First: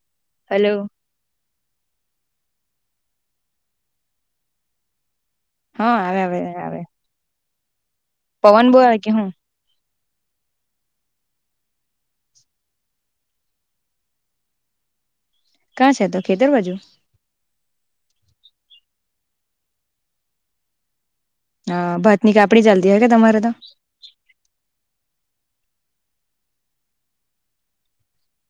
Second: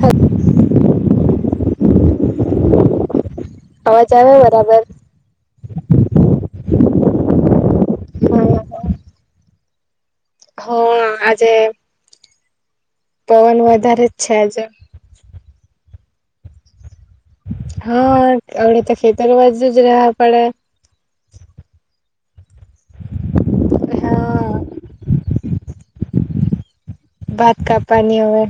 હા. હલો. અવાજ આવે, બરાબર? હા, આવે, આવે, આવે. પવન બો આવે કે હું? હા, આજે પવન વધારે જ છે, આજે ક્યાં છે, તો ખેતર બાજુ? હા, અવે તો ખેતર બાજુ જ રેવા પડે. હા, ભાતની કાપણી ચાલતી હશે ને તમારે તો? હા ભાત કાપવાની હવે.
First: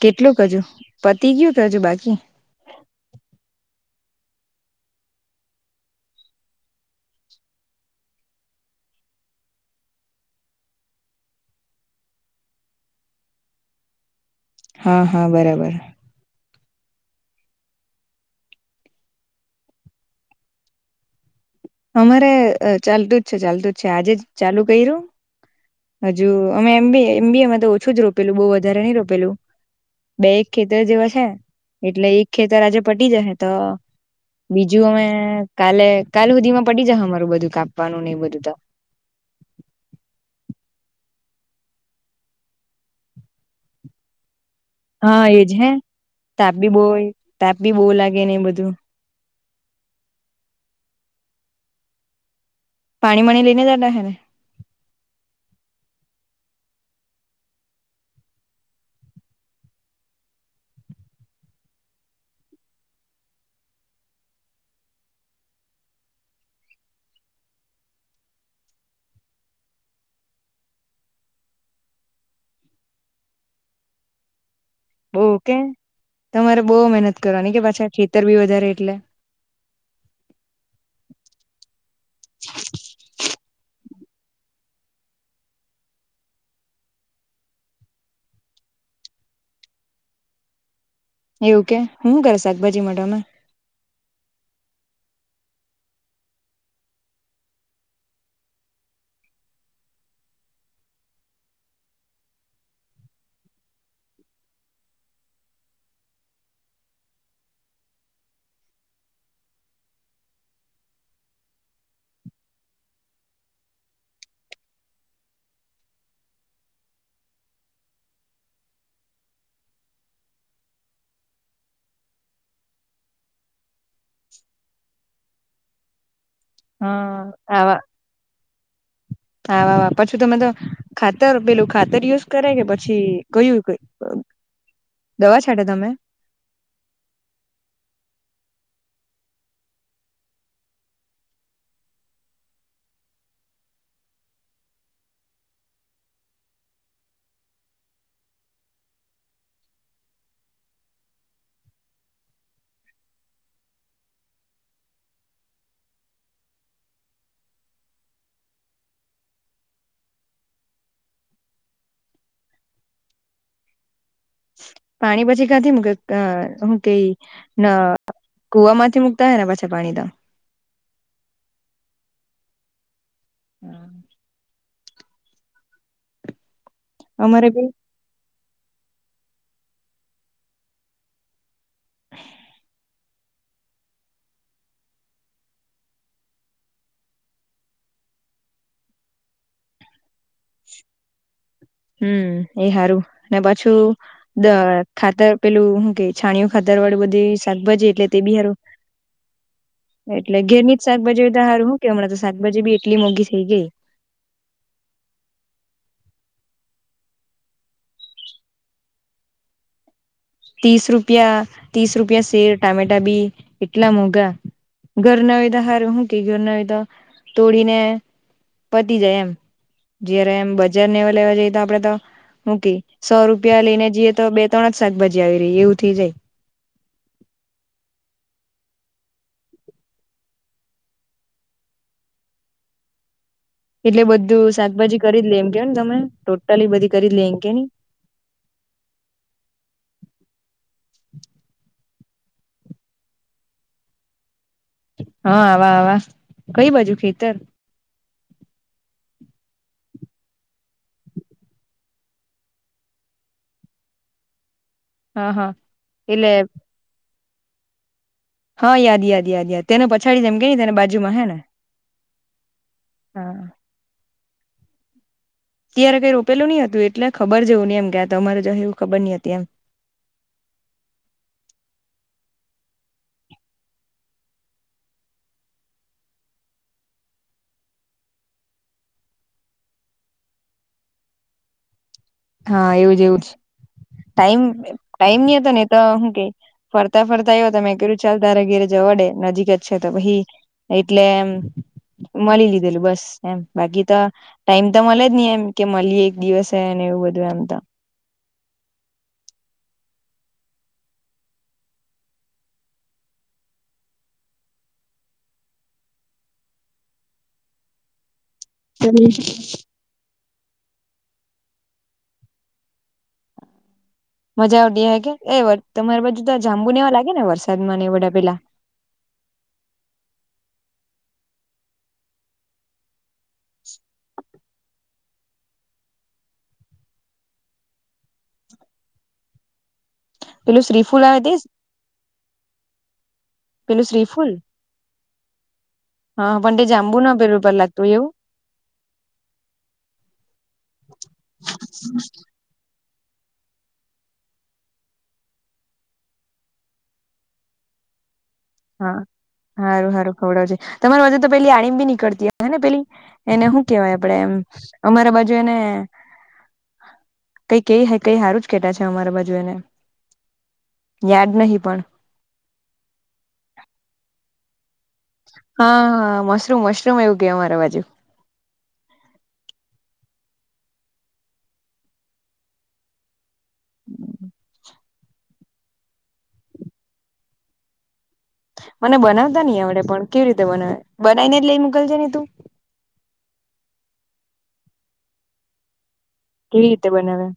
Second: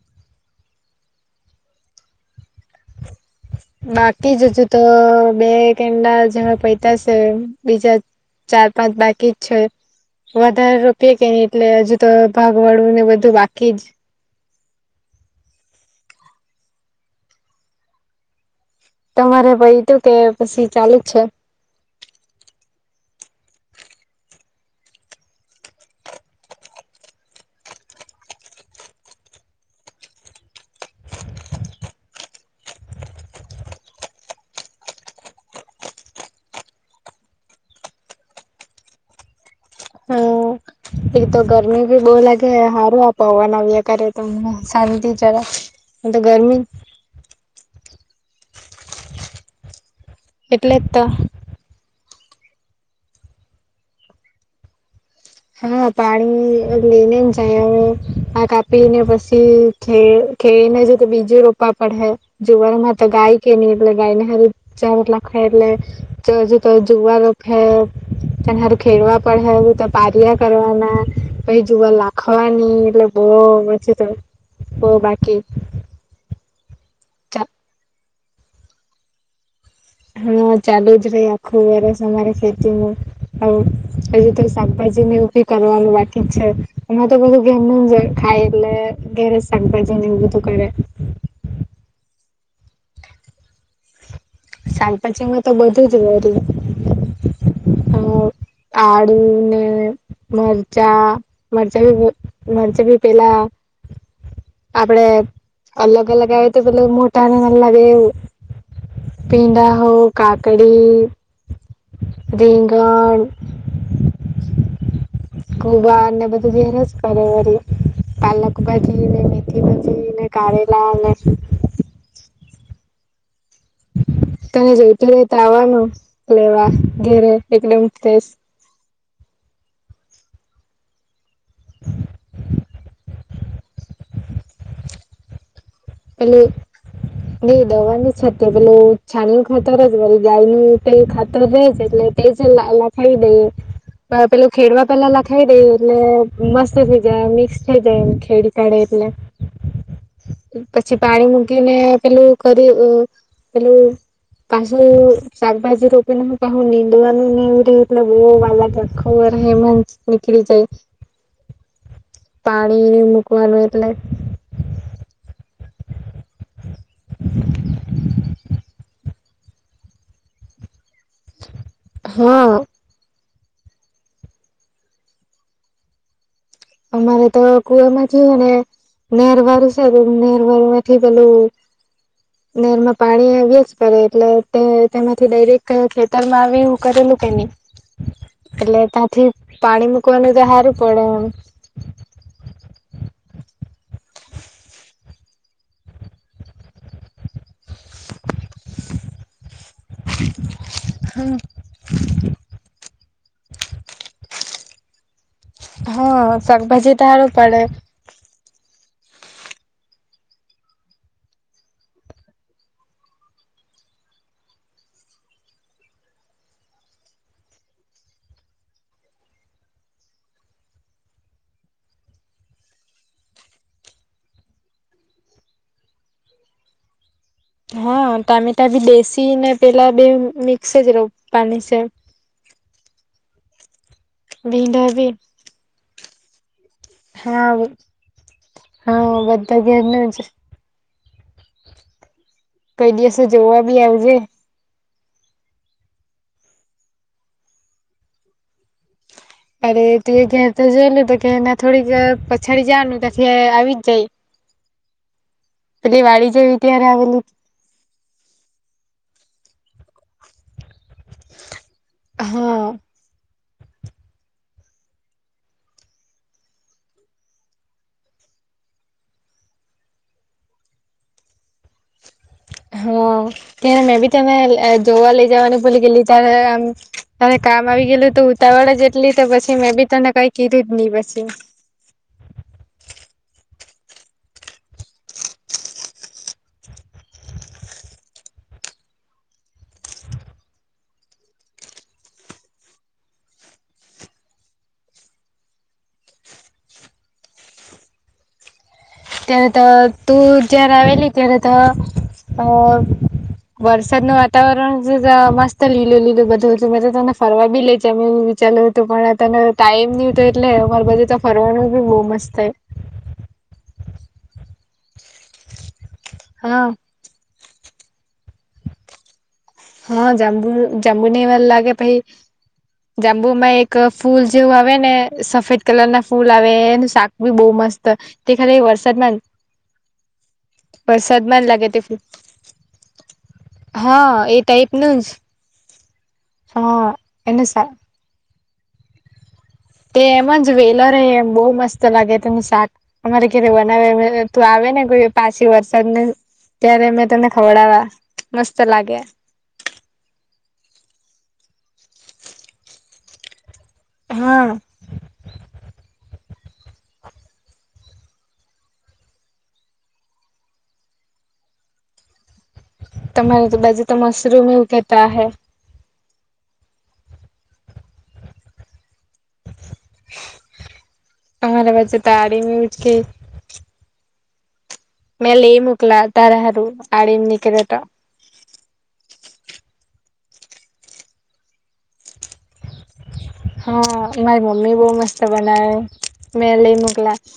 કેટલું હજી પતિ ગયું કે હજી બાકી? બાકી જ હજુ તો બે કેડા જ પત્યા છે. બીજા ચાર-પાંચ બાકી જ છે. વધારે રોપએ કે નહી એટલે હજુ તો ભાગવાળું ને બધું બાકી જ. હા, હા, બરાબર. તમારે પાયતુ કે પછી ચાલુ જ છે? અમારે ચાલતું જ છે, ચાલતું જ છે આજે જ ચાલુ કર્યું. હજુ અમે એમબી તો ઓછું જ રોપેલું બો વધારે નહી રોપેલું. બે-એક ખેતર જેવા છે, એટલે એક ખેતર આજે પટી જશે તો. બીજું અમે કાલે કાલ સુધીમાં પતી જશે અમારું બધું કાપવાનું ને બધું ત એ તો ગરમી ભી બહુ લાગે હારું આ પવન આવ્યા કરે તોન ને? હા, એજ હે તાપી બો તાપી બો લાગે ને એ બધું. એટલે જ તો. પાણી વાણી લઈને જતા હે ને? હા, પાણી લઈને જાય હવે આ કાપીને પછી [unintelligible] જો તો બીજું રોપવા પડશે જુવરમાં તો ગાય કેની એટલે ગાયને ચારો મતલ [unintelligible] જુવાર રોપ્હે એના હારુ ખેડવા પડે ત પાર્યા કરવાના પછી જુવાર લાખવાની એટલે બો પછી તો હ બઉ બાકી કે તમારે બહુ મહેનત કરવાની કે પાછા ખેતર બી વધારે એટલે હા ચાલુ જ રહી આખું વર સરે ખેતીું હજ તો શાકભાજી ને ઊભી કરવાનું બાકી જ છે એમાં તો બધું ઘરનું જ ખાય એટલે ગેરે સાક ભાજી ને એવું બધું કરરે એવું કે હું શું કરે શાકભાજી મા ટમે શાકભાજી માં તો બધું જ હ આડને મરચા મરચાી મરચા ભી પેલા આપડે અલગ અલગ આવે તોલ મોટાને લાગે એવું ભીડા હો કાકડી રીંંગણ ગુવાર ને બધું ઘેર જ કરેરી પાલક ભાજી ને મેથી ભાજી ને કારેલાને તને જોવતોું રે તો આવવાનું લેવા હા ઘેરે એકદમ ફ્રેશ હા, વા વા. પછી તમે તો ખાતર પેલું ખાતર યુઝ કરે કે પછી કયું? હમ. દવા છાટે તમે? એલ. નઈ, દવાની ની છાટીએ. પેલુ છાણી ખાતર જ મા ગાય નું તો ખાતર રહે જ એટલે. તે જ લખાઈ દઈએ. પેલું ખેડવા પહેલા લખાઈ દે, એટલે મસ્ત થઈ જાય. મિક્સ થઈ જાય એમ ખેડી કાઢે. એટલે પછી પાણી મૂકીને પેલું કરી પેલું પાછું શાકભાજી રોપી ના, હું પાછું નિંદવાનું એ બો વાર લાગે. એમ જ નીકળી જાય. પાણી મુૂકવાનું એટલે પાણી પછી ક્યાંથી? કે હું કઈ કુવા માંથી? ક્યાંના છે પાણી તો. હા. હમ. અમારે તો કુવા માંથી હોય ને. નહેરવાળુ છે ને, નહેરવાળુ માંથી પેલું. નિર્મળ. પાણી વ્યસ્ત કરે એટલે તે તેમાંથી ડાયરેક્ટ ખેતરમાં આવી કરેલું કે નહીં? એટલે તથી પાણી મુકવાનું હારુ પડે એમ. હમ, એ સારું ને. પાછું ખાતર પેલું કે છાણિયું? ખાતર વાળું બધી શાકભાજી એટલે તે બિહારું. એટલે ઘેર ની જ શાકભાજી એમ તો સારું. શું કે હમણાં તો શાકભાજી બી એટલી મોંઘી થઈ ગઈ છે. હા, શાકભાજી હારું પડે. ત્રીસ રૂપિયા, ત્રીસ રૂપિયા શેર ટામેટા બી એટલા મોંઘા. ઘર ના વિના તો સારું. શું કે ઘરના હો તો તોડીને પતી જાય એમ. જયારે એમ બજાર નેવા લેવા જઈએ તો આપડે તો મૂકી સો રૂપિયા લઈને જઈએ તો બે-ત્રણ જ શાકભાજી આવી રહે એવું થઈ જાય. હા, ટામેટા બી બેસી ને પેલા બે મિક્સ જ રહે પાણી છે. [unintelligible] એટલે બધું ભીંડા શાકભાજી બી કરી જ લે એમ કે ને તમે? ટોટલી બધી કરી જ લે એમ હા કે ની હા, બધા ઘેરના જ છે. [unintelligible] કઈ દિવસે જોવા બી આવજે. હા, આવા આવા કંઈ બાજુ ખેતર? અરે, તું ક્યા તો જોયેલું તો કે એ થોડીક પછાડી જવાનુ ને આવી જ જાય. હા હા પેલી એટલે વાડી જવી ત્યારે આવેલી. હા, યાદ યાદ યાદ યાદ. તેને પછાડી જેમ કેને, તેને બા બાજુમાં હે ને, હા હા. ત્યારે કંઈ રોપેલું નહીં હતું, એટલે ખબર જવું ને, એમ ક્યા તો, અરે જ એવું ખબર નહીં હતી એમ. [unintelligible] હમ, તે મે બી તને જોવા લઈ જવા નું ભૂલી ગેલી ત્યારે. આમ હવે. કામ આવી ગયેલું તો ઉતાવળ જ એટલી તો. પછી મેં બી તને કંઈ કીધું જ નહીં પછી. હા, એવું જ એવું જ. [unintelligible] ટાઈમ ટાઈમ ની હતો ને, તો હું કે ફરતા ફરતા આવ્યો. મેં કહ્યું, ચાલ, તારે ઘેરે જવાડે. નજીક જ છે, તો ભી એટલે એમ મળી લીધેલું બસ, એમ બાકી તો ટાઈમ તો મળે જ નહીં એમ. કે મળીએ એક દિવસ હે, અને એવું બધું એમ તમે ત્યારે તો તું જાયારે આવેલી ત્યારે તો અ વરસાદ નું વાતાવરણ મસ્ત લીલુ લીલુ બધું હતું મેં તો તને ફરવા બી લે જામ એવું વી ચાલું તો હમ. પણ આનો ટાઈમ ની ઉતો એટલે અમારા બાજુ ત ફરવાનું બી બો મસ્ત સે મજા આવતી અંહે કે એ તમારે બાજુ તો હા જાંબુ ને એવા લાગે ને વર્ષ સાદમાને એ બધા પેલા હા જાંબુ જાંબુ નેવા લાગે પહી જાંબુમાં એક ફૂલ જેવું આવે ને સફેદ કલર ના ફૂલ આવે એનું શાક બી બહુ મસ્ત તે ખાલી વરસાદમાં જ પેલું શ્રીફૂલ આવે વરસાદમાં જ લાગે તે ફૂલ પેલું હા શ્રીફૂલ એ એક નું જ હા પણ તે જાંબુ ન પેલુ એનું પર શાક લાગતું એવું તે એમ જ વેલ રેય એમ બહુ મસ્ત લાગે તેનું શાક અમારે ક્યારે બનાવે તું આવે ને કોઈ પાછી વરસાદને ત્યારે મેં તને ખવડાવા મસ્ત હા લાગે હારું હારું ખવડાવજ તમારી બાજુ તો પેલી આ રીમ‌ બી નીકળતીને પેલી એને હુ કેવાય આપડે એમ હા અમારા બાજુ એને કઈ કેય કઈ હારું જ કેટા છે, અમારા બાજુ એને યાદ નહી પણ એ બાજુ તો મશરૂમ એવુ કે હા હા મશરૂમ મશરૂમ એવું કે અમારે બાજુ અમારા બાજુ ત આરીમ એવું જ કેય મે લે મુકલા તારા હારું આડીમ નીલડે ત મને બનાવતા નહી આવડે પણ કેવી રીતે બનાવે બનાવીને જ લઈ મોકલ જેની તું હા મારી મમ્મી બો મસ્ત બનાવે મે કેવી લેય રીતે મુકલા બનાવે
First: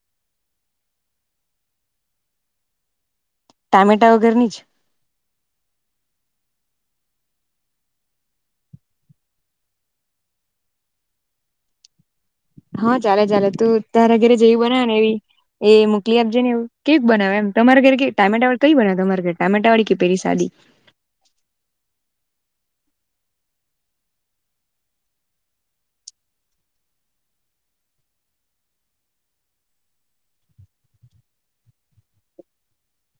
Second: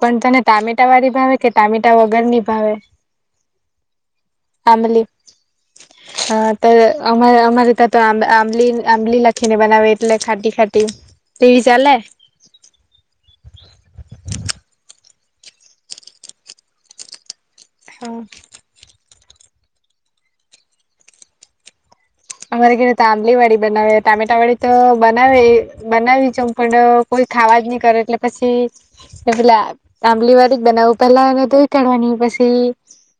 પણ તને ટામેટા વાળી ભાવે કે ટામેટા વગર ની ભાવે? ટામેટા વગેરની જ ત અમા અમારે ત્યાં તો આમ આમલી આમલી લા ખીને બનાવે એટલે ખાટી ખાટી ટેવી ચાલે હા ચાલે ચાલે તું તારા ઘરે જેવી બનાવે ને એવી એ મોકલી આપજે ને એવું કેવી બનાવે એમ તમારે ઘર હા કેવી ટામેટા વાળી કઈ બનાવે તમારે ઘરે ટામેટા વાળી કે પેલી સાદી અમારે ધેરે ત આંબલી વાળી બનાવે ટામેટા વાળી તો બનાવે બનાવી છે, પણ કોઈ ખા વાજ ની કરે એટલે પછી પેલા આંબલી વાલી બનાવું પેલા એને ધોઈ કાઢવાની પછી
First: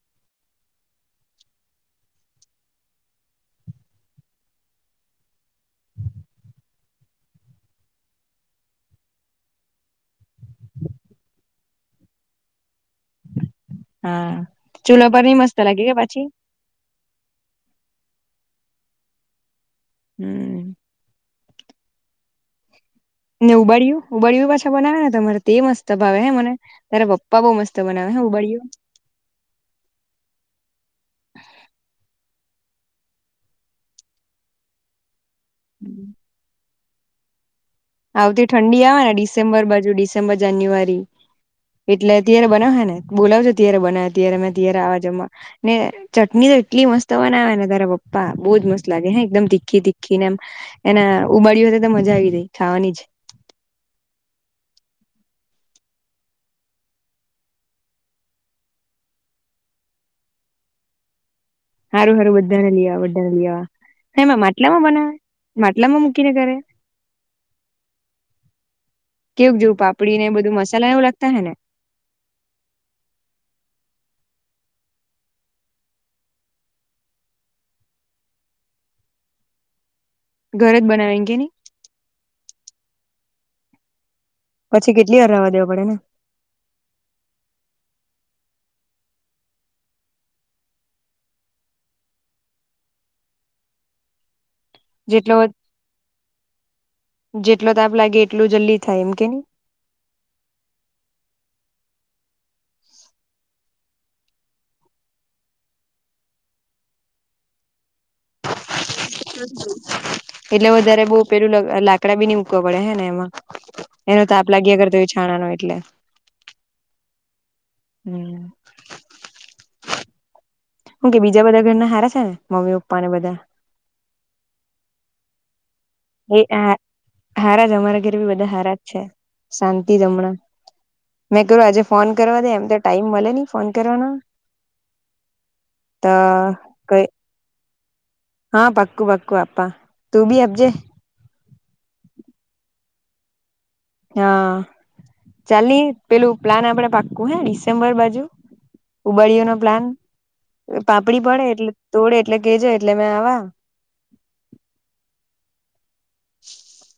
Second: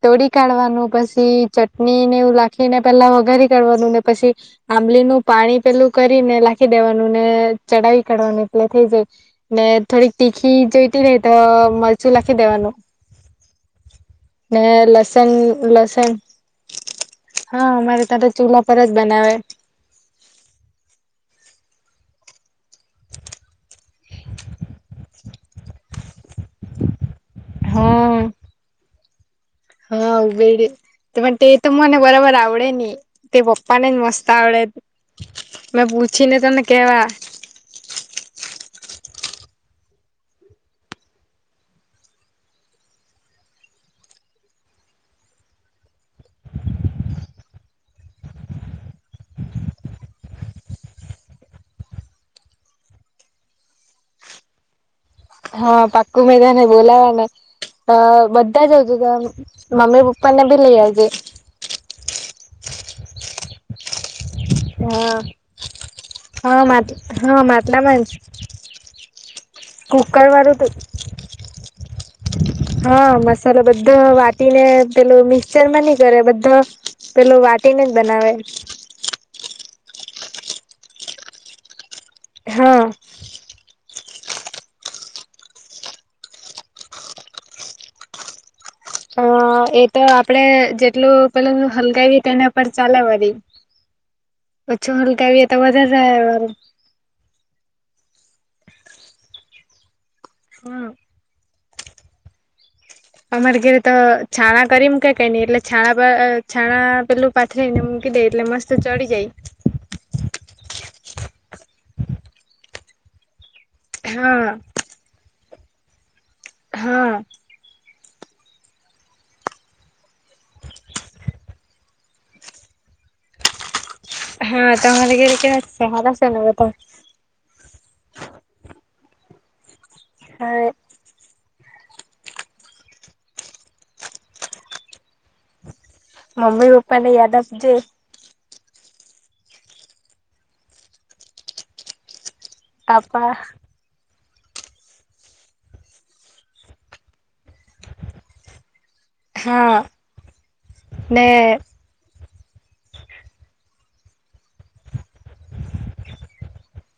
તોડી કાઢવાનું પછી ચટણી ને એવું લખીને પેલા વગારી કાઢવાનુંને પછી આંબલીનું પાણી પેલું કરીને લખી દેવાનું ને ચડાવી કાઢવાનું એટલે થઈ જાય ને થોડીક તીખી જોઈતી રેય ત મરચું લખી દેવાનું હા ને ચૂલા પર લસન ની મસ્ત લાગે કે લસન પાછી હા અમારે તા ત ચૂલા પર જ બનાવે હમ. ને ઉબાડયું ઉબાડયું પાછા બનાવે ને તમારે તે મસ્ત ભાવે હે મને તારે પપ્પા બો મસ્ત બનાવે હા હું ઉબળયુ હા ઉભેડ પણ તે તો મને બરાબર આવ ડે ની તે પપ્પા ને જ મસ્ત આવડે મેં પૂછીને તને કેવા. આવતી ઠંડી આવે ને ડિસેમ્બર બાજુ ડિસેમ્બર જાન્યુઆરી એટલે ત્યારે બનાવ હે ને બોલાવજો ત્યારે બનાવે ત્યારે મે ત્યારે આવા જમવા ને ચટની એટલી મસ્ત બનાવે ને તારા પપ્પા બો જ મસ્ત લાગે હે એકદમ તીખી તીખીને એમ એના ઉ બાડીયુ હાથે તો મજા આવી જાય ખાવાની જ હ પાકું મે તને બોલાવાને અ બધા જઉજો ત મમ્મી પપ્પા ને બી લઇ આવજે સારું સારું બધાને લ આ બધાને લવા હ એમાં માટલામાં બનાવે હા માટલામાં મૂકીને કરે હા મા હા માટલામાં જ કેવ જોવું પાપડી કુકર ને બધું વાળું તો મસાલા એવું લાગતા હૈ ને હા મસાલા બધા વા વાટીને પેલું મિક્ચર માં નહ કરે બધા પેલો વાટીને જ બનાવે ઘરે જ બનાવેંગે નહી હા પછી કેટલી વાર રહવા દેવા પડે ને અ એ તો આપડે જેટલું પેલ હલગાવી તેના પર ચાલેવાળી જેટલો [unintelligible] [unintelligible] લાગે એટલું જલ્દી થાય એમ કે નહી હમ્મ અમારે ઘરે તો છાણા કરીમ કે કઈ નઈ એટલે છાણા છાણા પેલું પાથરી ને એમ કધ એટલે મસ્ત ચડી જાય એટલે વધારે બહ પેલું લાકડા બી નની ઉકવા પડે હે ને એમાં એનો તાપ હા લાગ્યાગર તો છાણા ન એટલે હા હમ્મ હું કે બીજા બધા ઘરના હારા છે ને મમ્મી પપ્પાને બધા હા તમારે ગરે કેવા સારા છે ને એ બધા હા હારા છે અમારા ઘરે બી બધા હારા શાંતિ દમણા હવે મેં કર્યું આજે ફોન કરવા દે એમ તો ટાઈમ મળે નહ ફોન કરવાનો તો મમ્મી પપ્પા કઈ ને યાદ આપ જે હા પક્કું પક્કું આપા તું બી આપજે આપા હા ચાલલી પેલું પ્લાન આપડે પાક્કું હે ડમ્બર બાજુ ઉબાળયો નો હા પ્લાન પાપડી ને પડે એટલે તોડે એટલે કેજ એટલે મે આ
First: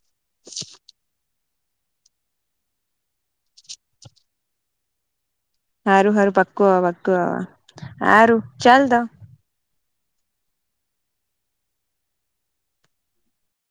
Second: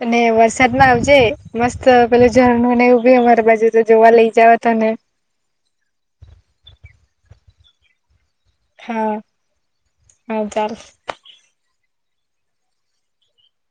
અને વરસાદમાં આવજે મસ્ત પેલે ઝરણ એવું બી અમારી બાજુ તો જોવા લઈ જવા ત ને હારું હારું પક્કું આવા પક્કું આવા હા રું ચાલ તો હા હા ચાલ